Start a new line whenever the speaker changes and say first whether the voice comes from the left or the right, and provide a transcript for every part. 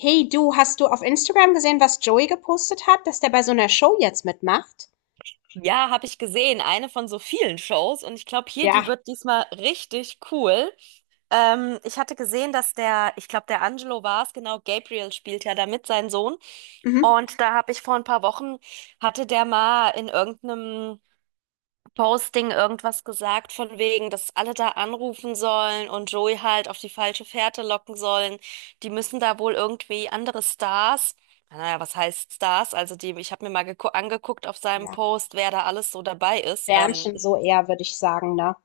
left: Hey du, hast du auf Instagram gesehen, was Joey gepostet hat, dass der bei so einer Show jetzt mitmacht?
right: Ja, habe ich gesehen. Eine von so vielen Shows. Und ich glaube, hier, die
left: Ja.
right: wird diesmal richtig cool. Ich hatte gesehen, dass der, ich glaube, der Angelo war es, genau, Gabriel spielt ja damit, sein Sohn.
left: Mhm.
right: Und da habe ich vor ein paar Wochen, hatte der mal in irgendeinem Posting irgendwas gesagt von wegen, dass alle da anrufen sollen und Joey halt auf die falsche Fährte locken sollen. Die müssen da wohl irgendwie andere Stars, naja, was heißt Stars? Also die, ich habe mir mal angeguckt auf seinem
left: Ja.
right: Post, wer da alles so dabei ist.
left: Sternchen
right: Ist
left: so eher, würde ich sagen, ne?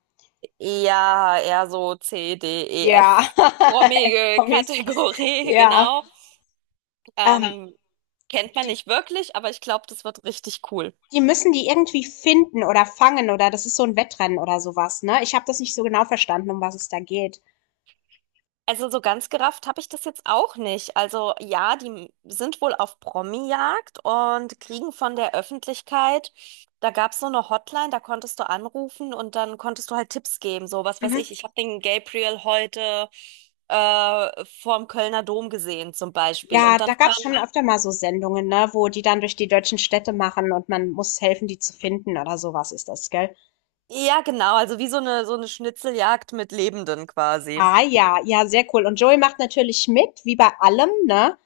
right: eher, so C, D, E,
left: Ja.
right: F. Promige
left: Promis.
right: Kategorie,
left: Ja.
right: genau.
left: Ähm,
right: Ähm, Kennt man
left: die,
right: nicht wirklich, aber ich glaube, das wird richtig cool.
left: die müssen die irgendwie finden oder fangen oder das ist so ein Wettrennen oder sowas, ne? Ich habe das nicht so genau verstanden, um was es da geht.
right: Also so ganz gerafft habe ich das jetzt auch nicht. Also ja, die sind wohl auf Promi-Jagd und kriegen von der Öffentlichkeit, da gab es so eine Hotline, da konntest du anrufen und dann konntest du halt Tipps geben. So was weiß ich,
left: Mhm.
right: ich habe den Gabriel heute vorm Kölner Dom gesehen zum Beispiel.
left: Ja,
right: Und dann
left: da gab's schon
right: fahren,
left: öfter mal so Sendungen, ne, wo die dann durch die deutschen Städte machen und man muss helfen, die zu finden oder sowas ist das, gell?
right: ja genau, also wie so eine Schnitzeljagd mit Lebenden quasi.
left: Ah ja, ja, sehr cool. Und Joey macht natürlich mit, wie bei allem, ne?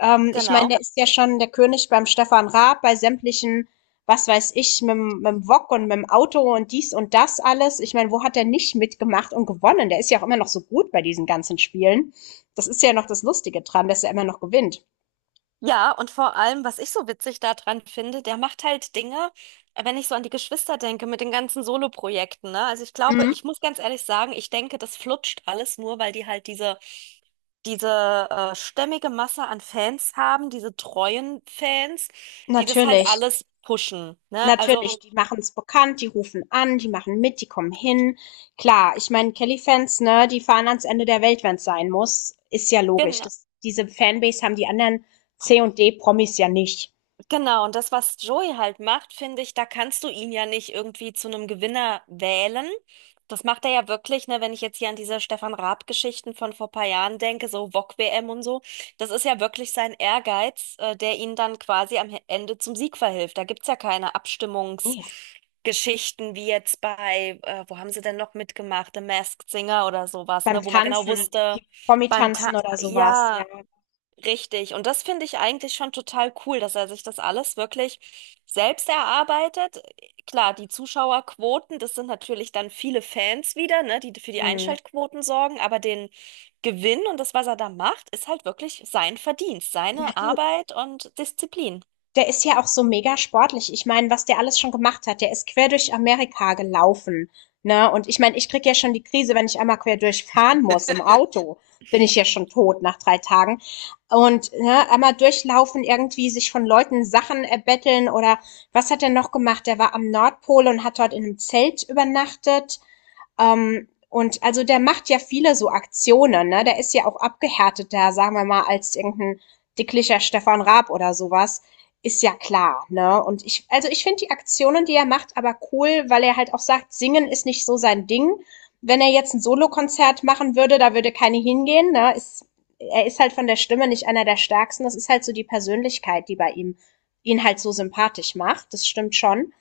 left: Ich meine,
right: Genau.
left: der ist ja schon der König beim Stefan Raab, bei sämtlichen, was weiß ich, mit dem Wok und mit dem Auto und dies und das alles. Ich meine, wo hat er nicht mitgemacht und gewonnen? Der ist ja auch immer noch so gut bei diesen ganzen Spielen. Das ist ja noch das Lustige dran, dass er immer noch gewinnt.
right: Ja, und vor allem, was ich so witzig daran finde, der macht halt Dinge, wenn ich so an die Geschwister denke, mit den ganzen Soloprojekten, ne? Also ich glaube,
left: Mhm.
right: ich muss ganz ehrlich sagen, ich denke, das flutscht alles nur, weil die halt diese, diese stämmige Masse an Fans haben, diese treuen Fans, die das halt
left: Natürlich.
right: alles pushen, ne? Also,
left: Natürlich, die machen es bekannt, die rufen an, die machen mit, die kommen hin. Klar, ich meine, Kelly-Fans, ne, die fahren ans Ende der Welt, wenn es sein muss. Ist ja logisch.
right: genau.
left: Das, diese Fanbase haben die anderen C- und D-Promis ja nicht.
right: Genau, und das, was Joey halt macht, finde ich, da kannst du ihn ja nicht irgendwie zu einem Gewinner wählen. Das macht er ja wirklich, ne, wenn ich jetzt hier an diese Stefan Raab-Geschichten von vor paar Jahren denke, so Wok-WM und so. Das ist ja wirklich sein Ehrgeiz, der ihn dann quasi am Ende zum Sieg verhilft. Da gibt's ja keine
left: Nee.
right: Abstimmungsgeschichten wie jetzt bei, wo haben sie denn noch mitgemacht, The Masked Singer oder sowas,
left: Beim
right: ne, wo man genau
left: Tanzen,
right: wusste,
left: wie
right: beim Ta
left: Promi-Tanzen oder sowas, ja.
right: ja. Richtig. Und das finde ich eigentlich schon total cool, dass er sich das alles wirklich selbst erarbeitet. Klar, die Zuschauerquoten, das sind natürlich dann viele Fans wieder, ne, die für die
left: Hm.
right: Einschaltquoten sorgen, aber den Gewinn und das, was er da macht, ist halt wirklich sein Verdienst,
left: Ja,
right: seine
left: du,
right: Arbeit und Disziplin.
left: der ist ja auch so mega sportlich. Ich meine, was der alles schon gemacht hat. Der ist quer durch Amerika gelaufen, ne? Und ich meine, ich krieg ja schon die Krise, wenn ich einmal quer durchfahren muss im Auto. Bin ich ja schon tot nach drei Tagen. Und ne, einmal durchlaufen, irgendwie sich von Leuten Sachen erbetteln oder was hat er noch gemacht? Der war am Nordpol und hat dort in einem Zelt übernachtet. Und also der macht ja viele so Aktionen, ne? Der ist ja auch abgehärteter, sagen wir mal, als irgendein dicklicher Stefan Raab oder sowas. Ist ja klar, ne? Und ich, also ich finde die Aktionen, die er macht, aber cool, weil er halt auch sagt, singen ist nicht so sein Ding. Wenn er jetzt ein Solokonzert machen würde, da würde keine hingehen, ne? Ist, er ist halt von der Stimme nicht einer der stärksten. Das ist halt so die Persönlichkeit, die bei ihm ihn halt so sympathisch macht. Das stimmt schon.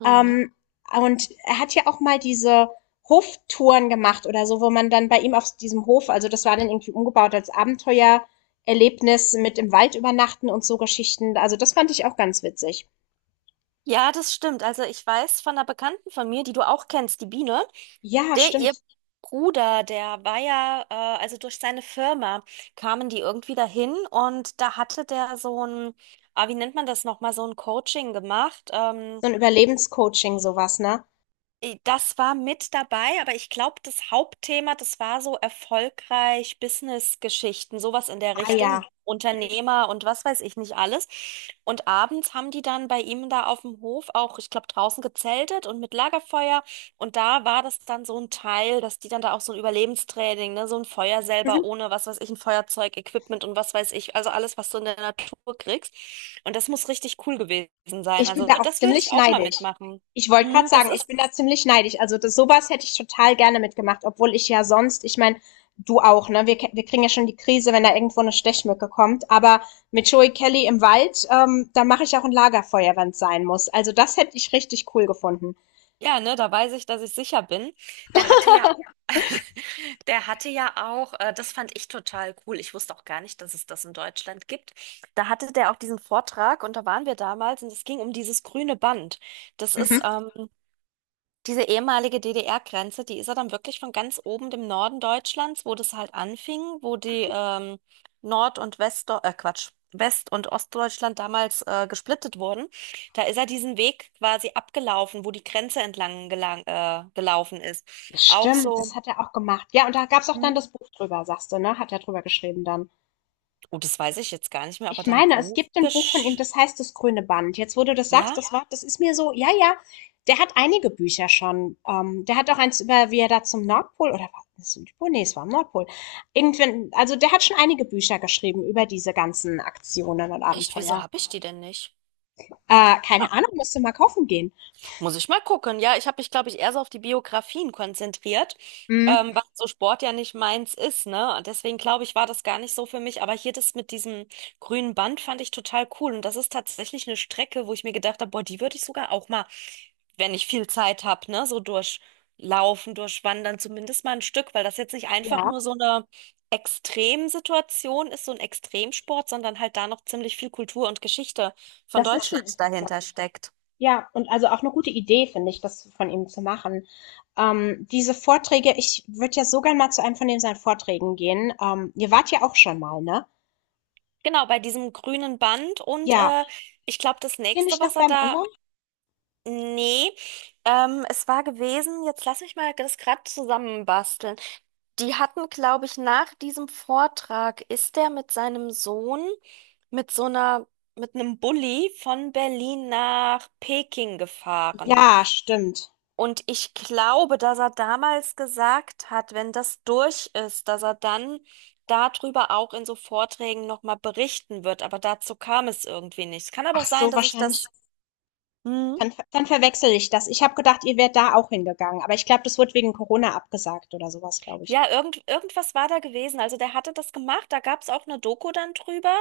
right: Hm.
left: Ähm, und er hat ja auch mal diese Hoftouren gemacht oder so, wo man dann bei ihm auf diesem Hof, also das war dann irgendwie umgebaut als Abenteuererlebnis mit im Wald übernachten und so Geschichten. Also das fand ich auch ganz witzig.
right: Ja, das stimmt. Also ich weiß von einer Bekannten von mir, die du auch kennst, die Biene.
left: Ja,
right: Der, ihr
left: stimmt.
right: Bruder, der war ja, also durch seine Firma kamen die irgendwie dahin und da hatte der so ein, ah, wie nennt man das nochmal, so ein Coaching gemacht.
left: So ein Überlebenscoaching, sowas, ne?
right: Das war mit dabei, aber ich glaube, das Hauptthema, das war so erfolgreich Business-Geschichten, sowas in der
left: Ah ja.
right: Richtung, Unternehmer und was weiß ich nicht alles. Und abends haben die dann bei ihm da auf dem Hof auch, ich glaube, draußen gezeltet und mit Lagerfeuer. Und da war das dann so ein Teil, dass die dann da auch so ein Überlebenstraining, ne, so ein Feuer selber
left: Mhm.
right: ohne was weiß ich, ein Feuerzeug, Equipment und was weiß ich, also alles, was du in der Natur kriegst. Und das muss richtig cool gewesen sein.
left: Ich bin
right: Also
left: da auch
right: das würde ich
left: ziemlich
right: auch mal
left: neidisch.
right: mitmachen.
left: Ich wollte gerade
right: Das
left: sagen, ich
right: ist.
left: bin da ziemlich neidisch. Also das, sowas hätte ich total gerne mitgemacht, obwohl ich ja sonst, ich meine, du auch, ne? Wir, wir kriegen ja schon die Krise, wenn da irgendwo eine Stechmücke kommt. Aber mit Joey Kelly im Wald, da mache ich auch ein Lagerfeuer, wenn es sein muss. Also das hätte ich richtig cool gefunden.
right: Ja, ne, da weiß ich, dass ich sicher bin. Der hatte ja, der hatte ja auch, das fand ich total cool. Ich wusste auch gar nicht, dass es das in Deutschland gibt. Da hatte der auch diesen Vortrag und da waren wir damals und es ging um dieses grüne Band. Das ist,
left: Mhm.
right: ähm, Diese ehemalige DDR-Grenze, die ist ja dann wirklich von ganz oben dem Norden Deutschlands, wo das halt anfing, wo die Nord- und Quatsch, West- und Ostdeutschland damals gesplittet wurden. Da ist er diesen Weg quasi abgelaufen, wo die Grenze entlang gelaufen ist. Auch
left: Stimmt,
right: so,
left: das hat er auch gemacht. Ja, und da gab es auch dann
right: hm,
left: das Buch drüber, sagst du, ne? Hat er drüber geschrieben dann.
right: oh, das weiß ich jetzt gar nicht mehr, aber
left: Ich
right: dann
left: meine, es
right: Buch
left: gibt ein Buch von ihm,
right: gesch...
left: das heißt „Das grüne Band“. Jetzt, wo du das sagst,
right: Ja?
left: das Ja? war das ist mir so ja, ja, der hat einige Bücher schon. Der hat auch eins über wie er da zum Nordpol oder war das Südpol? Ne, es war am Nordpol. Irgendwann also, der hat schon einige Bücher geschrieben über diese ganzen Aktionen und
right: Echt, wieso
left: Abenteuer.
right: habe ich die denn nicht?
left: Keine Ahnung, musst du mal kaufen gehen.
right: Muss ich mal gucken. Ja, ich habe mich, glaube ich, eher so auf die Biografien konzentriert,
left: Mhm.
right: weil so Sport ja nicht meins ist, ne? Und deswegen glaube ich, war das gar nicht so für mich. Aber hier das mit diesem grünen Band fand ich total cool. Und das ist tatsächlich eine Strecke, wo ich mir gedacht habe, boah, die würde ich sogar auch mal, wenn ich viel Zeit habe, ne, so durchlaufen, durchwandern, zumindest mal ein Stück, weil das jetzt nicht einfach
left: Ja,
right: nur so eine Extremsituation ist, so ein Extremsport, sondern halt da noch ziemlich viel Kultur und Geschichte von
left: das ist schon
right: Deutschland
left: interessant.
right: dahinter steckt.
left: Ja, und also auch eine gute Idee, finde ich, das von ihm zu machen. Diese Vorträge ich würde ja so gern mal zu einem von den seinen Vorträgen gehen. Ihr wart ja auch schon mal, ne?
right: Genau, bei diesem grünen Band und
left: Ja.
right: äh, ich glaube, das
left: Wart ihr
right: nächste,
left: nicht noch
right: was er
left: beim
right: da.
left: anderen?
right: Nee, es war gewesen, jetzt lass mich mal das gerade zusammenbasteln. Die hatten, glaube ich, nach diesem Vortrag ist der mit seinem Sohn mit so einer, mit einem Bulli von Berlin nach Peking gefahren.
left: Ja, stimmt.
right: Und ich glaube, dass er damals gesagt hat, wenn das durch ist, dass er dann darüber auch in so Vorträgen nochmal berichten wird. Aber dazu kam es irgendwie nicht. Es kann aber auch
left: Ach
right: sein,
left: so,
right: dass ich
left: wahrscheinlich
right: das. Hm.
left: dann verwechsel ich das. Ich habe gedacht, ihr wärt da auch hingegangen, aber ich glaube, das wurde wegen Corona abgesagt oder sowas glaube ich.
right: Ja, irgendwas war da gewesen. Also der hatte das gemacht, da gab es auch eine Doku dann drüber.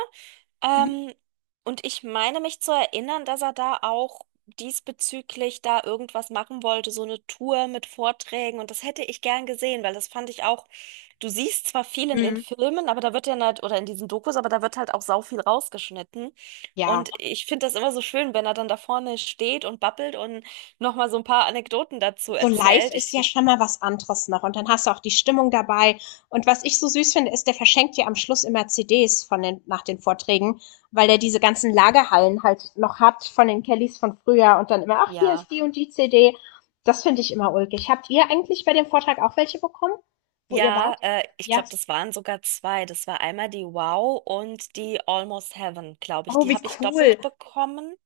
left: Mhm.
right: Ähm, und ich meine mich zu erinnern, dass er da auch diesbezüglich da irgendwas machen wollte, so eine Tour mit Vorträgen. Und das hätte ich gern gesehen, weil das fand ich auch, du siehst zwar viel in den
left: Mhm.
right: Filmen, aber da wird ja halt, oder in diesen Dokus, aber da wird halt auch sau viel rausgeschnitten.
left: Ja.
right: Und ich finde das immer so schön, wenn er dann da vorne steht und babbelt und nochmal so ein paar Anekdoten dazu
left: So live
right: erzählt.
left: ist ja
right: Ich,
left: schon mal was anderes noch. Und dann hast du auch die Stimmung dabei. Und was ich so süß finde, ist, der verschenkt dir am Schluss immer CDs von den, nach den Vorträgen, weil der diese ganzen Lagerhallen halt noch hat von den Kellys von früher und dann immer, ach, hier
right: ja.
left: ist die und die CD. Das finde ich immer ulkig. Habt ihr eigentlich bei dem Vortrag auch welche bekommen, wo ihr
right: Ja,
left: wart?
right: ich
left: Ja.
right: glaube, das waren sogar zwei. Das war einmal die Wow und die Almost Heaven, glaube ich.
left: Oh,
right: Die
left: wie
right: habe ich
left: cool.
right: doppelt bekommen.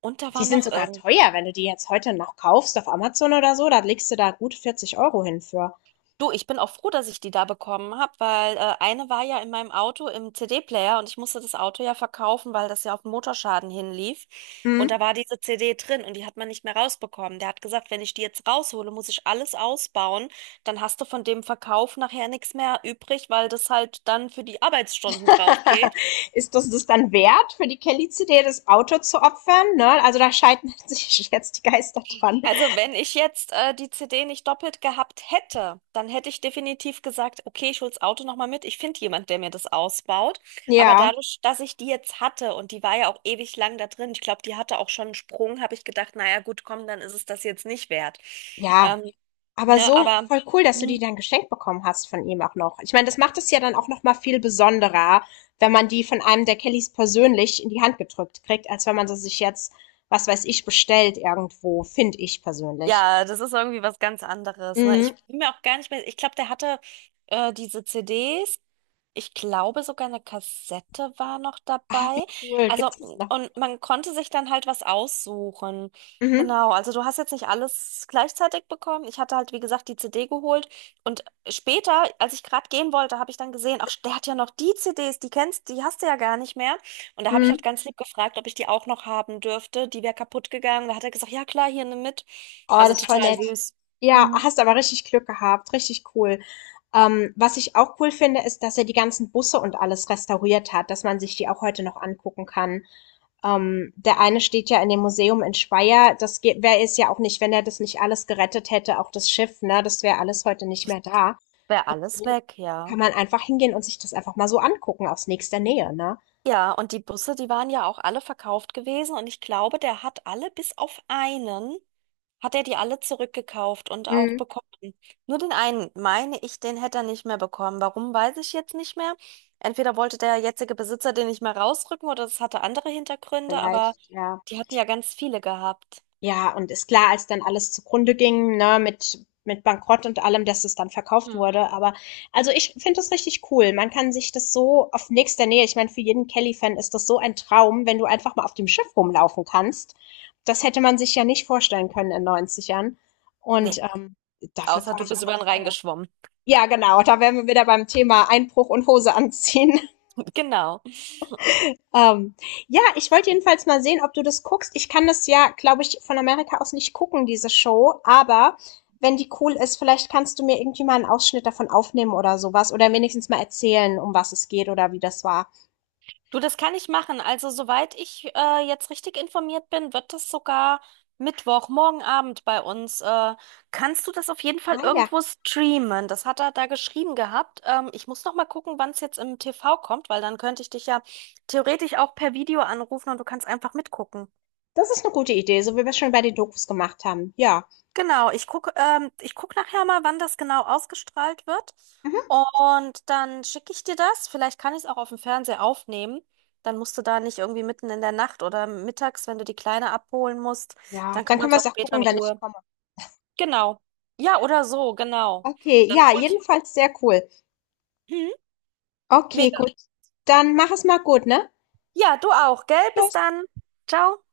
right: Und da
left: Die
right: war
left: sind
right: noch
left: sogar
right: irgend.
left: teuer, wenn du die jetzt heute noch kaufst auf Amazon oder so. Da legst du da gut 40 € hin für.
right: Du, ich bin auch froh, dass ich die da bekommen habe, weil eine war ja in meinem Auto im CD-Player und ich musste das Auto ja verkaufen, weil das ja auf den Motorschaden hinlief. Und
left: Mhm.
right: da war diese CD drin und die hat man nicht mehr rausbekommen. Der hat gesagt, wenn ich die jetzt raushole, muss ich alles ausbauen. Dann hast du von dem Verkauf nachher nichts mehr übrig, weil das halt dann für die Arbeitsstunden drauf geht.
left: Ist das das dann wert, für die Kelly-CD das Auto zu opfern? Ne? Also da scheiden sich jetzt die Geister dran.
right: Also wenn ich jetzt die CD nicht doppelt gehabt hätte, dann hätte ich definitiv gesagt, okay, ich hol's Auto nochmal mit. Ich finde jemand, der mir das ausbaut. Aber
left: Ja,
right: dadurch, dass ich die jetzt hatte und die war ja auch ewig lang da drin, ich glaube, die hatte auch schon einen Sprung, habe ich gedacht, naja, gut, komm, dann ist es das jetzt nicht wert.
left: ja.
right: Ähm,
left: Aber
right: ne,
left: so
right: aber
left: voll cool, dass du die
right: hm,
left: dann geschenkt bekommen hast von ihm auch noch. Ich meine, das macht es ja dann auch noch mal viel besonderer, wenn man die von einem der Kellys persönlich in die Hand gedrückt kriegt, als wenn man sie sich jetzt, was weiß ich, bestellt irgendwo, finde ich persönlich.
right: ja, das ist irgendwie was ganz anderes. Ne?
left: Mhm.
right: Ich bin mir auch gar nicht mehr, ich glaube, der hatte diese CDs. Ich glaube, sogar eine Kassette war noch
left: Ah,
right: dabei.
left: wie cool.
right: Also,
left: Gibt's das noch?
right: und man konnte sich dann halt was aussuchen.
left: Mhm.
right: Genau, also du hast jetzt nicht alles gleichzeitig bekommen. Ich hatte halt, wie gesagt, die CD geholt. Und später, als ich gerade gehen wollte, habe ich dann gesehen, ach, der hat ja noch die CDs, die kennst, die hast du ja gar nicht mehr. Und da habe ich halt
left: Mhm.
right: ganz lieb gefragt, ob ich die auch noch haben dürfte. Die wäre kaputt gegangen. Da hat er gesagt, ja klar, hier nimm mit.
left: Oh,
right: Also
left: das ist voll
right: total
left: nett.
right: süß.
left: Ja,
right: Mhm.
left: hast aber richtig Glück gehabt, richtig cool. Was ich auch cool finde, ist, dass er die ganzen Busse und alles restauriert hat, dass man sich die auch heute noch angucken kann. Der eine steht ja in dem Museum in Speyer. Das wäre es ja auch nicht, wenn er das nicht alles gerettet hätte, auch das Schiff, ne? Das wäre alles heute nicht mehr da.
right: Wäre
left: Und
right: alles
left: so
right: weg, ja.
left: kann man einfach hingehen und sich das einfach mal so angucken aus nächster Nähe, ne?
right: Ja, und die Busse, die waren ja auch alle verkauft gewesen und ich glaube, der hat alle, bis auf einen, hat er die alle zurückgekauft und auch
left: Mhm.
right: bekommen. Nur den einen, meine ich, den hätte er nicht mehr bekommen. Warum, weiß ich jetzt nicht mehr. Entweder wollte der jetzige Besitzer den nicht mehr rausrücken oder es hatte andere Hintergründe, aber
left: Vielleicht, ja.
right: die hatten ja ganz viele gehabt.
left: Ja, und ist klar, als dann alles zugrunde ging, ne, mit Bankrott und allem, dass es dann verkauft
right: Hm.
left: wurde. Aber also ich finde das richtig cool. Man kann sich das so auf nächster Nähe, ich meine, für jeden Kelly-Fan ist das so ein Traum, wenn du einfach mal auf dem Schiff rumlaufen kannst. Das hätte man sich ja nicht vorstellen können in 90 Jahren. Und
right: Nee,
left: dafür
right: außer
left: fahre
right: du
left: ich auch
right: bist über
left: nach
right: den Rhein
left: Speyer.
right: geschwommen.
left: Ja, genau, da wären wir wieder beim Thema Einbruch und Hose anziehen.
right: Genau.
left: Ähm, ja, ich wollte jedenfalls mal sehen, ob du das guckst. Ich kann das ja, glaube ich, von Amerika aus nicht gucken, diese Show, aber wenn die cool ist, vielleicht kannst du mir irgendwie mal einen Ausschnitt davon aufnehmen oder sowas oder wenigstens mal erzählen, um was es geht oder wie das war.
right: Du, das kann ich machen. Also, soweit ich jetzt richtig informiert bin, wird das sogar Mittwoch, morgen Abend bei uns. Kannst du das auf jeden Fall
left: Ah ja,
right: irgendwo streamen? Das hat er da geschrieben gehabt. Ich muss noch mal gucken, wann es jetzt im TV kommt, weil dann könnte ich dich ja theoretisch auch per Video anrufen und du kannst einfach mitgucken.
left: das ist eine gute Idee, so wie wir es schon bei den Dokus gemacht haben. Ja.
right: Genau, ich gucke ich guck nachher mal, wann das genau ausgestrahlt wird.
left: Mhm.
right: Und dann schicke ich dir das. Vielleicht kann ich es auch auf dem Fernseher aufnehmen. Dann musst du da nicht irgendwie mitten in der Nacht oder mittags, wenn du die Kleine abholen musst,
left: Ja,
right: dann
left: dann
right: kann man
left: können
right: es
left: wir
right: auch
left: es auch
right: später
left: gucken,
right: in
left: wenn ich
right: Ruhe.
left: komme.
right: Genau. Ja, oder so, genau.
left: Okay,
right: Dann
left: ja,
right: hol ich.
left: jedenfalls sehr cool.
right: Mhm.
left: Okay,
right: Mega.
left: gut. Dann mach es mal gut, ne?
right: Ja, du auch, gell? Bis
left: Tschüss.
right: dann. Ciao.